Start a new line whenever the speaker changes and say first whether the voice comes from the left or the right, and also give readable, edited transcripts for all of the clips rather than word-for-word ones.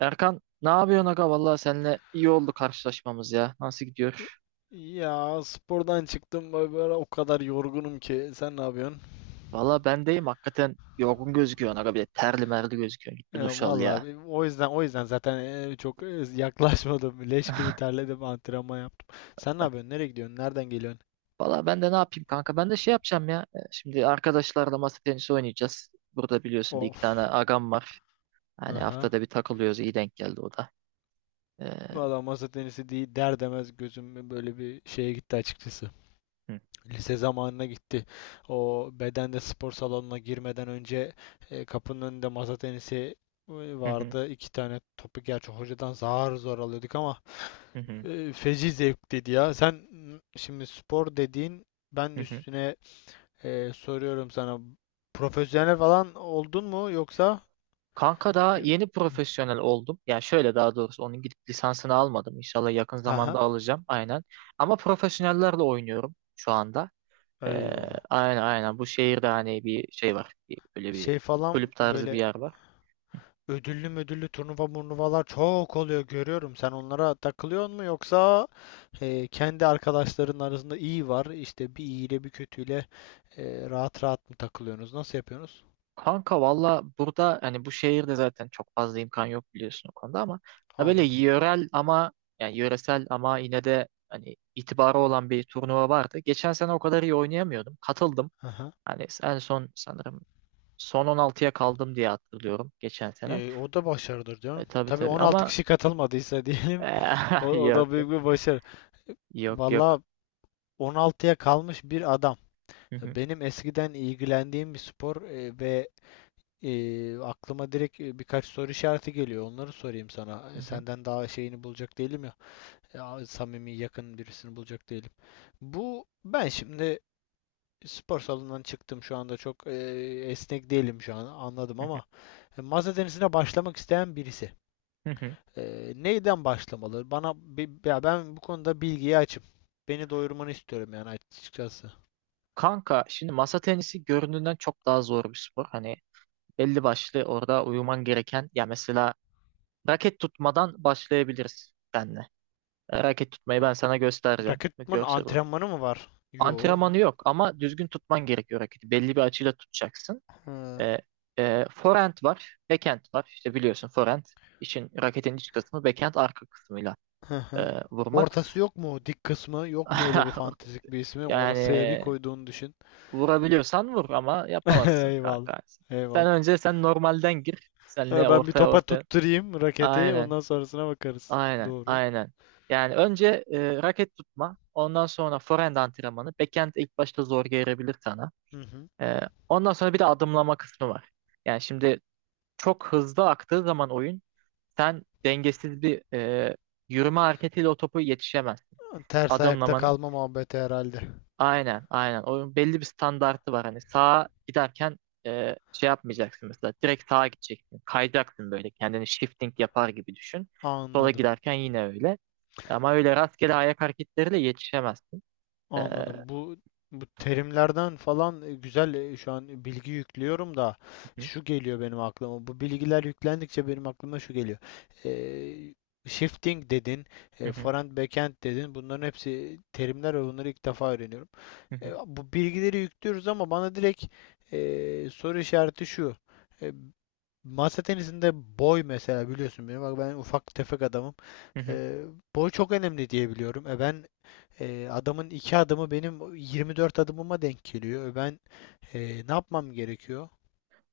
right: Erkan ne yapıyorsun aga? Valla seninle iyi oldu karşılaşmamız ya. Nasıl gidiyor?
left: Ya spordan çıktım böyle böyle o kadar yorgunum ki. Sen ne yapıyorsun?
right: Valla ben deyim hakikaten yorgun gözüküyorsun aga bir de terli merli gözüküyorsun. Git bir
left: Ya
right: duş al
left: vallahi
right: ya.
left: o yüzden zaten çok yaklaşmadım. Leş gibi terledim, antrenman yaptım. Sen ne yapıyorsun? Nereye gidiyorsun? Nereden geliyorsun?
right: Valla ben de ne yapayım kanka? Ben de şey yapacağım ya. Şimdi arkadaşlarla masa tenisi oynayacağız. Burada biliyorsun bir iki tane
left: Of.
right: agam var. Hani
left: Aha.
right: haftada bir takılıyoruz. İyi denk geldi o da. E,
left: Valla masa tenisi değil der demez gözüm böyle bir şeye gitti açıkçası.
right: hı,
left: Lise zamanına gitti. O bedende spor salonuna girmeden önce kapının önünde masa tenisi e,
right: hı, hı,
left: vardı. İki tane topu gerçi hocadan zar zor alıyorduk ama
right: hı,
left: feci zevkliydi ya. Sen şimdi spor dediğin ben
right: hı, hı.
left: üstüne soruyorum sana profesyonel falan oldun mu yoksa?
right: Kanka daha
left: Yo-
right: yeni profesyonel oldum. Yani şöyle daha doğrusu onun gidip lisansını almadım. İnşallah yakın zamanda
left: Aha,
right: alacağım. Aynen. Ama profesyonellerle oynuyorum şu anda. Ee,
left: eyvallah.
right: aynen aynen. Bu şehirde hani bir şey var. Bir, böyle bir
left: Şey falan
right: kulüp tarzı bir
left: böyle
right: yer var.
left: ödüllü ödüllü turnuva murnuvalar çok oluyor görüyorum. Sen onlara takılıyor mu yoksa kendi arkadaşların arasında iyi var. İşte bir iyiyle bir kötüyle rahat rahat mı takılıyorsunuz? Nasıl yapıyorsunuz?
right: Kanka valla burada hani bu şehirde zaten çok fazla imkan yok biliyorsun o konuda ama da böyle
left: Anladım.
right: yörel ama yani yöresel ama yine de hani itibarı olan bir turnuva vardı. Geçen sene o kadar iyi oynayamıyordum. Katıldım.
left: Aha.
right: Hani en son sanırım son 16'ya kaldım diye hatırlıyorum geçen sene.
left: O da başarıdır diyorum.
right: Tabii
left: Tabii
right: tabii
left: 16
right: ama
left: kişi katılmadıysa diyelim o, o
right: yok
left: da
right: yok
left: büyük bir başarı.
right: yok.
left: Valla
right: Yok.
left: 16'ya kalmış bir adam.
right: Hı hı,
left: Benim eskiden ilgilendiğim bir spor ve aklıma direkt birkaç soru işareti geliyor. Onları sorayım sana.
right: hı hı,
left: Senden daha şeyini bulacak değilim ya. Ya, samimi yakın birisini bulacak değilim. Bu ben şimdi spor salonundan çıktım şu anda çok esnek değilim şu an anladım
right: hı hı,
left: ama masa tenisine başlamak isteyen birisi.
right: hı hı.
left: Neyden başlamalı? Bana ya ben bu konuda bilgiye açım. Beni doyurmanı istiyorum yani açıkçası.
right: Kanka şimdi masa tenisi göründüğünden çok daha zor bir spor. Hani belli başlı orada uyuman gereken ya mesela raket tutmadan başlayabiliriz seninle. Raket tutmayı
left: A-
right: ben sana göstereceğim
left: Raketman
right: görsel olarak.
left: antrenmanı mı var? Yo.
right: Antrenmanı yok ama düzgün tutman gerekiyor raketi. Belli bir açıyla tutacaksın.
left: Hı,
right: E, forehand var, backhand var. İşte biliyorsun forehand için raketin iç kısmı, backhand arka kısmıyla
left: hı hı.
right: vurmak.
left: Ortası yok mu? Dik kısmı yok mu öyle bir fantastik bir ismi?
right: Yani
left: Orasıya bir koyduğunu düşün.
right: vurabiliyorsan vur ama yapamazsın
left: Eyvallah.
right: kanka. Sen
left: Eyvallah.
right: önce normalden gir. Senle
left: Ha, ben bir
right: ortaya
left: topa
right: ortaya.
left: tutturayım raketi.
right: Aynen.
left: Ondan sonrasına bakarız.
right: Aynen,
left: Doğru.
right: aynen. Yani önce raket tutma, ondan sonra forehand antrenmanı. Backhand ilk başta zor gelebilir sana.
left: Hı hı.
right: E, ondan sonra bir de adımlama kısmı var. Yani şimdi çok hızlı aktığı zaman oyun, sen dengesiz bir yürüme hareketiyle o topu yetişemezsin.
left: Ters ayakta
right: Adımlaman
left: kalma muhabbeti herhalde.
right: aynen, aynen. Oyun belli bir standartı var. Hani sağa giderken şey yapmayacaksın mesela. Direkt sağa gideceksin. Kayacaksın böyle. Kendini shifting yapar gibi düşün. Sola
left: Anladım.
right: giderken yine öyle. Ama öyle rastgele ayak hareketleriyle yetişemezsin. E, hı
left: Anladım. Bu terimlerden falan güzel şu an bilgi yüklüyorum da
right: hı,
left: şu geliyor benim aklıma. Bu bilgiler yüklendikçe benim aklıma şu geliyor. Ee, shifting dedin,
right: hı hı,
left: forehand backhand dedin. Bunların hepsi terimler ve bunları ilk defa öğreniyorum.
right: hı hı,
left: Bu bilgileri yüklüyoruz ama bana direkt soru işareti şu. E, Masa tenisinde boy mesela biliyorsun beni. Bak ben ufak tefek adamım.
right: hı hı.
left: Ee, boy çok önemli diye biliyorum. Ben adamın iki adımı benim 24 adımıma denk geliyor. Ben e, ne yapmam gerekiyor?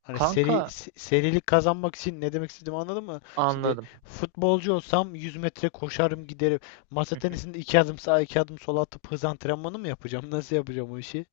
left: Hani seri
right: Kanka
left: serilik kazanmak için ne demek istediğimi anladın mı? Şimdi
right: anladım.
left: futbolcu olsam 100 metre koşarım giderim. Masa tenisinde iki adım sağa iki adım sola atıp hız antrenmanı mı yapacağım? Nasıl yapacağım o işi?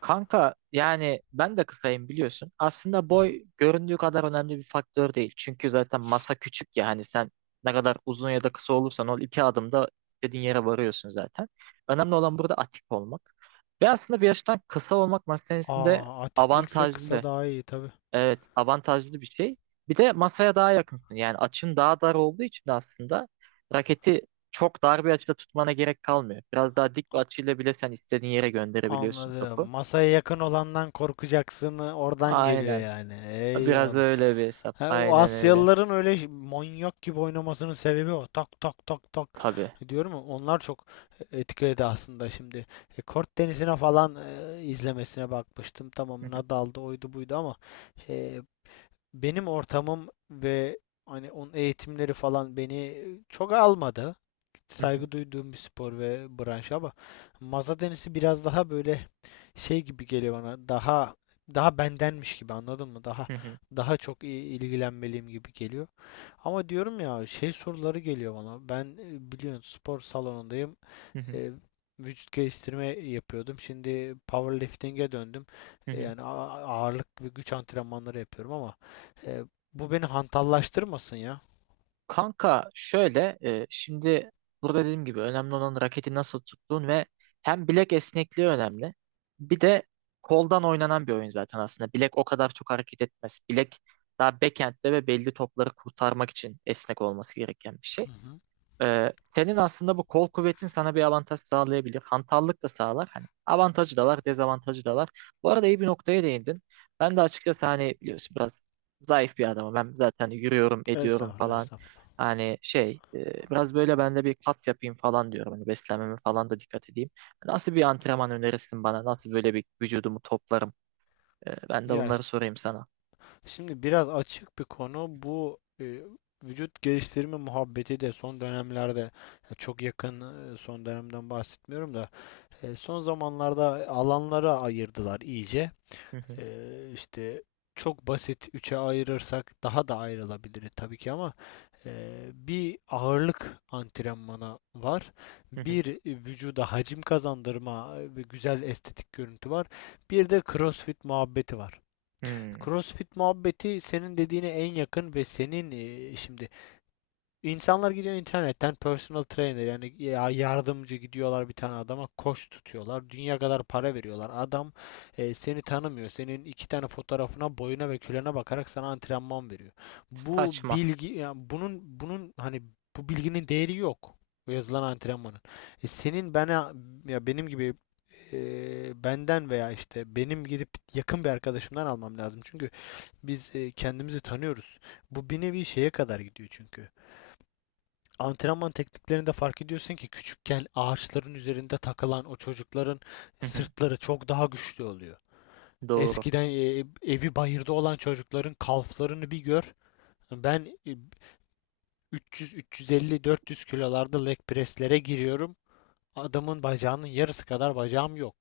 right: Kanka yani ben de kısayım biliyorsun. Aslında
left: Hı hı.
right: boy göründüğü kadar önemli bir faktör değil. Çünkü zaten masa küçük ya hani sen ne kadar uzun ya da kısa olursan ol iki adımda istediğin yere varıyorsun zaten. Önemli olan burada atik olmak. Ve aslında bir yaştan kısa olmak masa tenisinde
left: Aa, atiklikse kısa
right: avantajlı.
left: daha iyi tabii.
right: Evet avantajlı bir şey. Bir de masaya daha yakınsın. Yani açın daha dar olduğu için de aslında raketi çok dar bir açıda tutmana gerek kalmıyor. Biraz daha dik bir açıyla bile sen istediğin yere gönderebiliyorsun
left: Anladım.
right: topu.
left: Masaya yakın olandan korkacaksın. Oradan geliyor
right: Aynen.
left: yani.
right: Biraz da
left: Eyvallah.
right: öyle bir hesap.
left: Ha, o
right: Aynen öyle.
left: Asyalıların öyle manyak gibi oynamasının sebebi o. Tak tak tak tak.
right: Tabii.
left: Diyorum ya onlar çok etkiledi aslında şimdi. Kort Denizi'ne falan izlemesine bakmıştım.
right: Hı
left: Tamam
right: hı,
left: Nadal'dı oydu buydu ama e, benim ortamım ve hani onun eğitimleri falan beni çok almadı.
right: hı hı,
left: Saygı duyduğum bir spor ve branş ama masa tenisi biraz daha böyle şey gibi geliyor bana. Daha daha bendenmiş gibi anladın mı? Daha
right: hı hı,
left: daha çok ilgilenmeliyim gibi geliyor. Ama diyorum ya şey soruları geliyor bana. Ben biliyorsun spor salonundayım.
right: hı hı,
left: E, Vücut geliştirme yapıyordum. Şimdi powerlifting'e döndüm.
right: hı
left: E,
right: hı.
left: yani ağırlık ve güç antrenmanları yapıyorum ama e, bu beni hantallaştırmasın ya.
right: Kanka şöyle şimdi burada dediğim gibi önemli olan raketi nasıl tuttuğun ve hem bilek esnekliği önemli. Bir de koldan oynanan bir oyun zaten aslında. Bilek o kadar çok hareket etmez. Bilek daha backhand'de ve belli topları kurtarmak için esnek olması gereken bir şey.
left: Hı hı.
right: Senin aslında bu kol kuvvetin sana bir avantaj sağlayabilir. Hantallık da sağlar. Hani avantajı da var, dezavantajı da var. Bu arada iyi bir noktaya değindin. Ben de açıkçası hani biliyorsun biraz zayıf bir adamım. Ben zaten yürüyorum, ediyorum
left: Estağfurullah,
right: falan.
left: estağfurullah.
right: Hani şey, biraz böyle ben de bir kat yapayım falan diyorum. Hani beslenmeme falan da dikkat edeyim. Nasıl bir antrenman önerirsin bana? Nasıl böyle bir vücudumu toplarım? Ben de
left: Ya
right: bunları sorayım sana.
left: şimdi biraz açık bir konu bu vücut geliştirme muhabbeti de son dönemlerde ya çok yakın son dönemden bahsetmiyorum da son zamanlarda alanlara ayırdılar iyice.
right: Hı hı,
left: E, işte çok basit üçe ayırırsak daha da ayrılabilir tabii ki ama bir ağırlık antrenmanı var.
right: hı hı.
left: Bir vücuda hacim kazandırma ve güzel estetik görüntü var. Bir de CrossFit muhabbeti var.
right: Hmm.
left: CrossFit muhabbeti senin dediğine en yakın ve senin şimdi insanlar gidiyor internetten personal trainer yani yardımcı gidiyorlar bir tane adama koç tutuyorlar. Dünya kadar para veriyorlar. Adam seni tanımıyor. Senin iki tane fotoğrafına, boyuna ve kilona bakarak sana antrenman veriyor. Bu
right: Saçma.
left: bilgi yani bunun hani bu bilginin değeri yok. O yazılan antrenmanın. Senin bana ya benim gibi e, benden veya işte benim gidip yakın bir arkadaşımdan almam lazım. Çünkü biz kendimizi tanıyoruz. Bu bir nevi şeye kadar gidiyor çünkü. Antrenman tekniklerinde fark ediyorsun ki küçükken ağaçların üzerinde takılan o çocukların
right: Hı hı.
left: sırtları çok daha güçlü oluyor.
right: Doğru.
left: Eskiden evi bayırda olan çocukların kalflarını bir gör. Ben 300, 350, 400 kilolarda leg presslere giriyorum. Adamın bacağının yarısı kadar bacağım yok.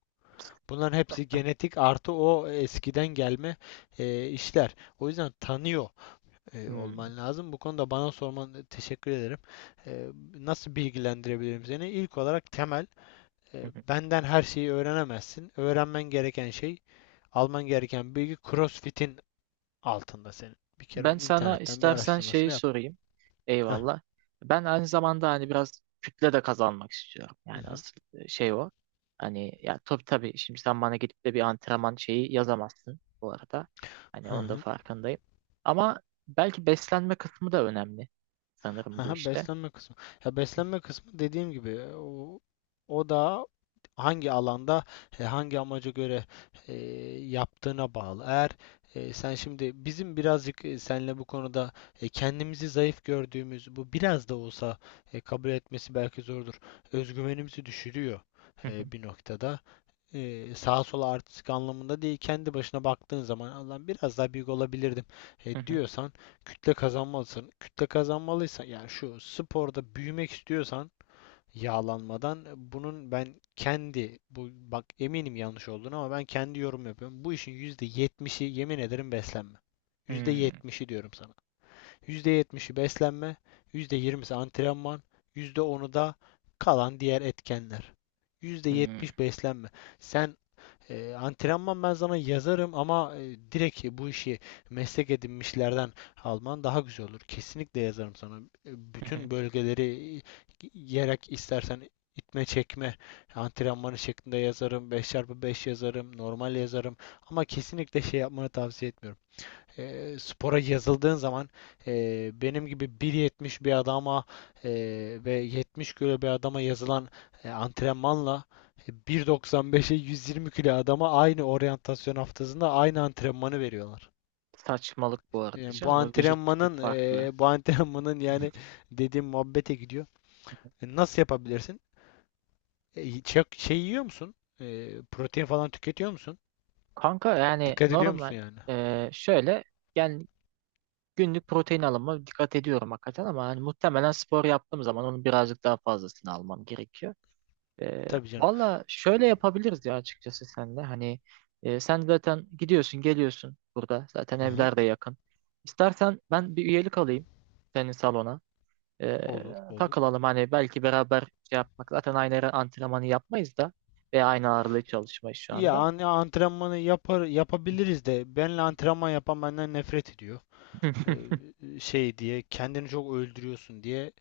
left: Bunların hepsi genetik artı o eskiden gelme işler. O yüzden tanıyor
right: Hmm.
left: olman lazım. Bu konuda bana sorman teşekkür ederim. E, nasıl bilgilendirebilirim seni? İlk olarak temel,
right: Hı hı.
left: benden her şeyi öğrenemezsin. Öğrenmen gereken şey, alman gereken bilgi CrossFit'in altında senin. Bir kere
right: Ben
left: onun
right: sana
left: internetten bir
right: istersen şeyi
left: araştırmasını yap.
right: sorayım.
left: Heh.
right: Eyvallah. Ben aynı zamanda hani biraz kütle de kazanmak istiyorum.
left: Hı
right: Yani
left: hı.
right: asıl şey o. Hani ya tabii tabii şimdi sen bana gidip de bir antrenman şeyi yazamazsın bu arada. Hani
left: Hı
right: onun da
left: hı.
right: farkındayım. Ama belki beslenme kısmı da önemli sanırım bu
left: Aha,
right: işte.
left: beslenme kısmı. Ya beslenme kısmı dediğim gibi o da hangi alanda hangi amaca göre e, yaptığına bağlı. Eğer sen şimdi bizim birazcık seninle bu konuda kendimizi zayıf gördüğümüz bu biraz da olsa kabul etmesi belki zordur. Özgüvenimizi düşürüyor
right: Hı hı,
left: bir noktada sağa sola artistik anlamında değil kendi başına baktığın zaman Allah'ım biraz daha büyük olabilirdim
right: hı hı,
left: diyorsan kütle kazanmalısın. Kütle kazanmalıysan yani şu sporda büyümek istiyorsan yağlanmadan bunun ben kendi bu bak eminim yanlış olduğunu ama ben kendi yorum yapıyorum. Bu işin %70'i yemin ederim beslenme. yüzde
right: hmm,
left: yetmişi diyorum sana. %70'i beslenme, %20'si antrenman, %10'u da kalan diğer etkenler. yüzde
right: hmm,
left: yetmiş beslenme. Sen antrenman ben sana yazarım ama direkt bu işi meslek edinmişlerden alman daha güzel olur. Kesinlikle yazarım sana.
right: hı hı.
left: Bütün bölgeleri yerek istersen itme çekme antrenmanı şeklinde yazarım. 5x5 yazarım. Normal yazarım. Ama kesinlikle şey yapmanı tavsiye etmiyorum spora yazıldığın zaman benim gibi 1.70 bir adama e, ve 70 kilo bir adama yazılan antrenmanla 1.95'e 120 kilo adama aynı oryantasyon haftasında aynı antrenmanı veriyorlar.
right: Saçmalık bu arada
left: Yani
right: canım. O vücut tipi farklı.
left: bu antrenmanın yani dediğim muhabbete gidiyor. Nasıl yapabilirsin? Çok şey yiyor musun? Protein falan tüketiyor musun?
right: Kanka yani
left: Dikkat ediyor
right: normal
left: musun yani?
right: şöyle yani günlük protein alımı dikkat ediyorum hakikaten ama hani muhtemelen spor yaptığım zaman onun birazcık daha fazlasını almam gerekiyor.
left: Tabii canım.
right: Valla şöyle yapabiliriz ya açıkçası senle. Hani sen zaten gidiyorsun geliyorsun burada. Zaten
left: Aha.
right: evler de yakın. İstersen ben bir üyelik alayım senin salona. Ee,
left: Olur, olur.
right: takılalım hani belki beraber şey yapmak. Zaten aynı ara antrenmanı yapmayız da. Ve aynı ağırlığı çalışmayız şu
left: Ya
right: anda.
left: antrenmanı yapar yapabiliriz de benle antrenman yapan benden nefret ediyor.
right: Hı hı,
left: Şey diye kendini çok öldürüyorsun diye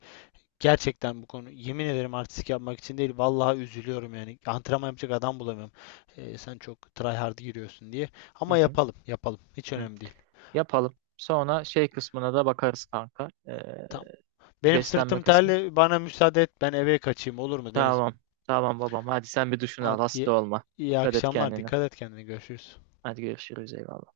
left: gerçekten bu konu yemin ederim artistik yapmak için değil vallahi üzülüyorum yani antrenman yapacak adam bulamıyorum. Sen çok try hard giriyorsun diye
right: hı
left: ama
right: hı.
left: yapalım yapalım hiç
right: Hı.
left: önemli değil.
right: Yapalım. Sonra şey kısmına da bakarız kanka.
left: Tamam. Benim
right: Beslenme
left: sırtım
right: kısmı.
left: terli bana müsaade et ben eve kaçayım olur mu Deniz'im?
right: Tamam. Tamam babam. Hadi sen bir duşunu al.
left: Hadi iyi,
right: Hasta olma.
left: iyi
right: Dikkat et
left: akşamlar
right: kendine.
left: dikkat et kendine görüşürüz.
right: Hadi görüşürüz. Eyvallah.